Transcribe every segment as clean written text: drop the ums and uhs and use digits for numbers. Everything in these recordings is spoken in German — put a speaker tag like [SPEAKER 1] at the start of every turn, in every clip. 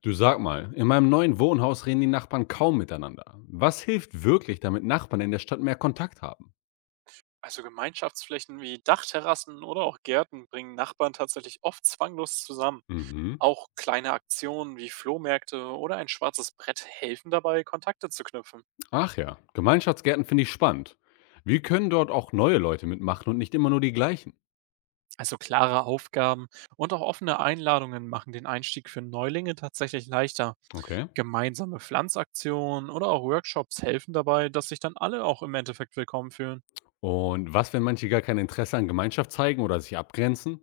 [SPEAKER 1] Du sag mal, in meinem neuen Wohnhaus reden die Nachbarn kaum miteinander. Was hilft wirklich, damit Nachbarn in der Stadt mehr Kontakt haben?
[SPEAKER 2] Also Gemeinschaftsflächen wie Dachterrassen oder auch Gärten bringen Nachbarn tatsächlich oft zwanglos zusammen.
[SPEAKER 1] Mhm.
[SPEAKER 2] Auch kleine Aktionen wie Flohmärkte oder ein schwarzes Brett helfen dabei, Kontakte zu knüpfen.
[SPEAKER 1] Ach ja, Gemeinschaftsgärten finde ich spannend. Wie können dort auch neue Leute mitmachen und nicht immer nur die gleichen?
[SPEAKER 2] Also klare Aufgaben und auch offene Einladungen machen den Einstieg für Neulinge tatsächlich leichter.
[SPEAKER 1] Okay.
[SPEAKER 2] Gemeinsame Pflanzaktionen oder auch Workshops helfen dabei, dass sich dann alle auch im Endeffekt willkommen fühlen.
[SPEAKER 1] Und was, wenn manche gar kein Interesse an Gemeinschaft zeigen oder sich abgrenzen?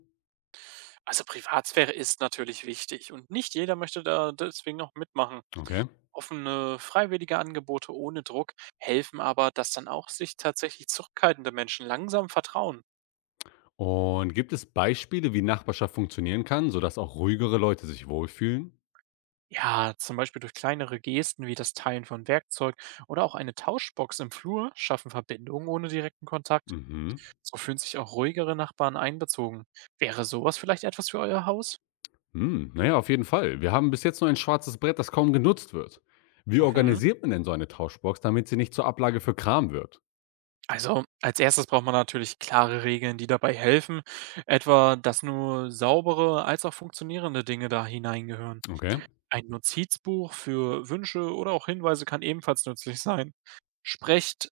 [SPEAKER 2] Also Privatsphäre ist natürlich wichtig und nicht jeder möchte da deswegen auch mitmachen.
[SPEAKER 1] Okay.
[SPEAKER 2] Offene, freiwillige Angebote ohne Druck helfen aber, dass dann auch sich tatsächlich zurückhaltende Menschen langsam vertrauen.
[SPEAKER 1] Und gibt es Beispiele, wie Nachbarschaft funktionieren kann, sodass auch ruhigere Leute sich wohlfühlen?
[SPEAKER 2] Ja, zum Beispiel durch kleinere Gesten wie das Teilen von Werkzeug oder auch eine Tauschbox im Flur schaffen Verbindungen ohne direkten Kontakt.
[SPEAKER 1] Mhm.
[SPEAKER 2] So fühlen sich auch ruhigere Nachbarn einbezogen. Wäre sowas vielleicht etwas für euer Haus?
[SPEAKER 1] Hm, na ja, auf jeden Fall. Wir haben bis jetzt nur ein schwarzes Brett, das kaum genutzt wird. Wie
[SPEAKER 2] Mhm.
[SPEAKER 1] organisiert man denn so eine Tauschbox, damit sie nicht zur Ablage für Kram wird?
[SPEAKER 2] Also als erstes braucht man natürlich klare Regeln, die dabei helfen, etwa dass nur saubere als auch funktionierende Dinge da hineingehören.
[SPEAKER 1] Okay.
[SPEAKER 2] Ein Notizbuch für Wünsche oder auch Hinweise kann ebenfalls nützlich sein. Sprecht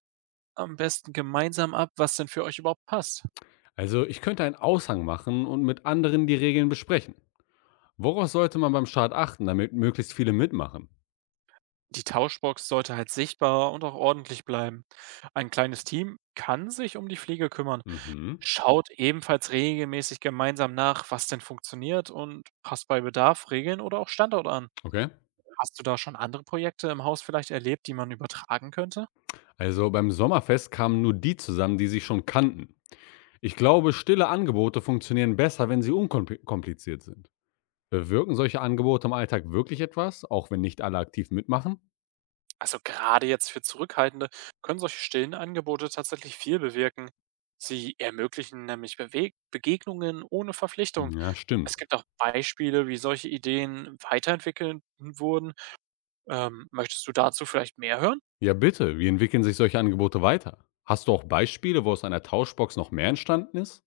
[SPEAKER 2] am besten gemeinsam ab, was denn für euch überhaupt passt.
[SPEAKER 1] Also, ich könnte einen Aushang machen und mit anderen die Regeln besprechen. Worauf sollte man beim Start achten, damit möglichst viele mitmachen?
[SPEAKER 2] Die Tauschbox sollte halt sichtbar und auch ordentlich bleiben. Ein kleines Team kann sich um die Pflege kümmern.
[SPEAKER 1] Mhm.
[SPEAKER 2] Schaut ebenfalls regelmäßig gemeinsam nach, was denn funktioniert, und passt bei Bedarf Regeln oder auch Standort an.
[SPEAKER 1] Okay.
[SPEAKER 2] Hast du da schon andere Projekte im Haus vielleicht erlebt, die man übertragen könnte?
[SPEAKER 1] Also, beim Sommerfest kamen nur die zusammen, die sich schon kannten. Ich glaube, stille Angebote funktionieren besser, wenn sie unkompliziert sind. Bewirken solche Angebote im Alltag wirklich etwas, auch wenn nicht alle aktiv mitmachen?
[SPEAKER 2] Also gerade jetzt für Zurückhaltende können solche stillen Angebote tatsächlich viel bewirken. Sie ermöglichen nämlich Beweg Begegnungen ohne Verpflichtung.
[SPEAKER 1] Ja, stimmt.
[SPEAKER 2] Es gibt auch Beispiele, wie solche Ideen weiterentwickelt wurden. Möchtest du dazu vielleicht mehr hören?
[SPEAKER 1] Ja, bitte. Wie entwickeln sich solche Angebote weiter? Hast du auch Beispiele, wo aus einer Tauschbox noch mehr entstanden ist?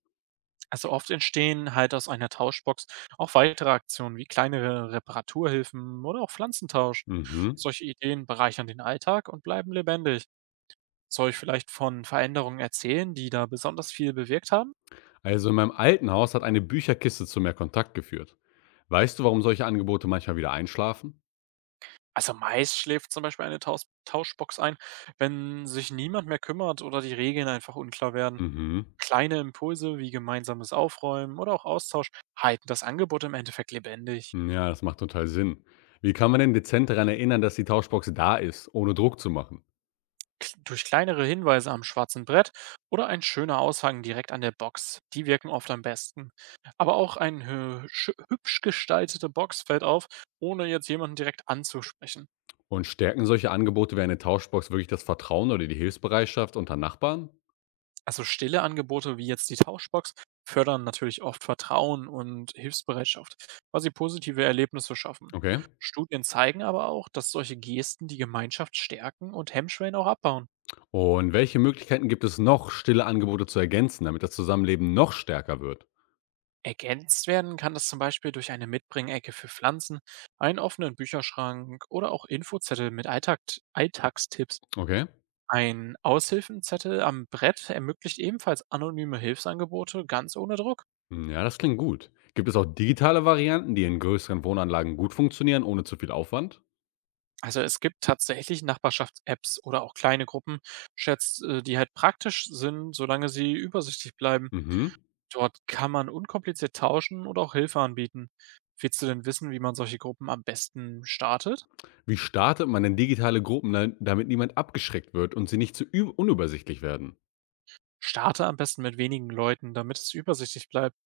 [SPEAKER 2] Also oft entstehen halt aus einer Tauschbox auch weitere Aktionen wie kleinere Reparaturhilfen oder auch Pflanzentausch.
[SPEAKER 1] Mhm.
[SPEAKER 2] Solche Ideen bereichern den Alltag und bleiben lebendig. Soll ich vielleicht von Veränderungen erzählen, die da besonders viel bewirkt haben?
[SPEAKER 1] Also in meinem alten Haus hat eine Bücherkiste zu mehr Kontakt geführt. Weißt du, warum solche Angebote manchmal wieder einschlafen?
[SPEAKER 2] Also meist schläft zum Beispiel eine Tauschbox ein, wenn sich niemand mehr kümmert oder die Regeln einfach unklar werden.
[SPEAKER 1] Mhm.
[SPEAKER 2] Kleine Impulse wie gemeinsames Aufräumen oder auch Austausch halten das Angebot im Endeffekt lebendig.
[SPEAKER 1] Ja, das macht total Sinn. Wie kann man denn dezent daran erinnern, dass die Tauschbox da ist, ohne Druck zu machen?
[SPEAKER 2] K Durch kleinere Hinweise am schwarzen Brett oder ein schöner Aushang direkt an der Box, die wirken oft am besten. Aber auch eine hübsch gestaltete Box fällt auf, ohne jetzt jemanden direkt anzusprechen.
[SPEAKER 1] Und stärken solche Angebote wie eine Tauschbox wirklich das Vertrauen oder die Hilfsbereitschaft unter Nachbarn?
[SPEAKER 2] Also stille Angebote wie jetzt die Tauschbox fördern natürlich oft Vertrauen und Hilfsbereitschaft, weil sie positive Erlebnisse schaffen.
[SPEAKER 1] Okay.
[SPEAKER 2] Studien zeigen aber auch, dass solche Gesten die Gemeinschaft stärken und Hemmschwellen auch abbauen.
[SPEAKER 1] Und welche Möglichkeiten gibt es noch, stille Angebote zu ergänzen, damit das Zusammenleben noch stärker wird?
[SPEAKER 2] Ergänzt werden kann das zum Beispiel durch eine Mitbringecke für Pflanzen, einen offenen Bücherschrank oder auch Infozettel mit Alltagstipps.
[SPEAKER 1] Okay.
[SPEAKER 2] Ein Aushilfenzettel am Brett ermöglicht ebenfalls anonyme Hilfsangebote ganz ohne Druck.
[SPEAKER 1] Hm, ja, das klingt gut. Gibt es auch digitale Varianten, die in größeren Wohnanlagen gut funktionieren, ohne zu viel Aufwand?
[SPEAKER 2] Also es gibt tatsächlich Nachbarschafts-Apps oder auch kleine Gruppen, Chats, die halt praktisch sind, solange sie übersichtlich bleiben.
[SPEAKER 1] Mhm.
[SPEAKER 2] Dort kann man unkompliziert tauschen oder auch Hilfe anbieten. Willst du denn wissen, wie man solche Gruppen am besten startet?
[SPEAKER 1] Wie startet man denn digitale Gruppen, damit niemand abgeschreckt wird und sie nicht zu unübersichtlich werden?
[SPEAKER 2] Starte am besten mit wenigen Leuten, damit es übersichtlich bleibt.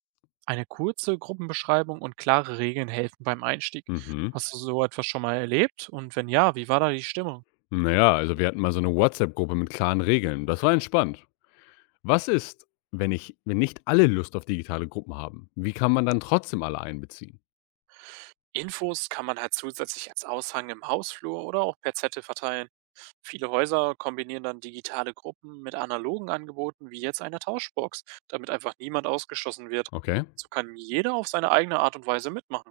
[SPEAKER 2] Eine kurze Gruppenbeschreibung und klare Regeln helfen beim Einstieg.
[SPEAKER 1] Mhm.
[SPEAKER 2] Hast du so etwas schon mal erlebt? Und wenn ja, wie war da die Stimmung?
[SPEAKER 1] Naja, also wir hatten mal so eine WhatsApp-Gruppe mit klaren Regeln. Das war entspannt. Was ist, wenn nicht alle Lust auf digitale Gruppen haben? Wie kann man dann trotzdem alle einbeziehen?
[SPEAKER 2] Infos kann man halt zusätzlich als Aushang im Hausflur oder auch per Zettel verteilen. Viele Häuser kombinieren dann digitale Gruppen mit analogen Angeboten wie jetzt einer Tauschbox, damit einfach niemand ausgeschlossen wird.
[SPEAKER 1] Okay.
[SPEAKER 2] So kann jeder auf seine eigene Art und Weise mitmachen.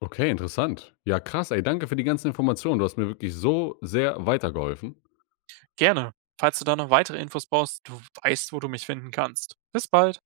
[SPEAKER 1] Okay, interessant. Ja, krass, ey, danke für die ganzen Informationen. Du hast mir wirklich so sehr weitergeholfen.
[SPEAKER 2] Gerne. Falls du da noch weitere Infos brauchst, du weißt, wo du mich finden kannst. Bis bald.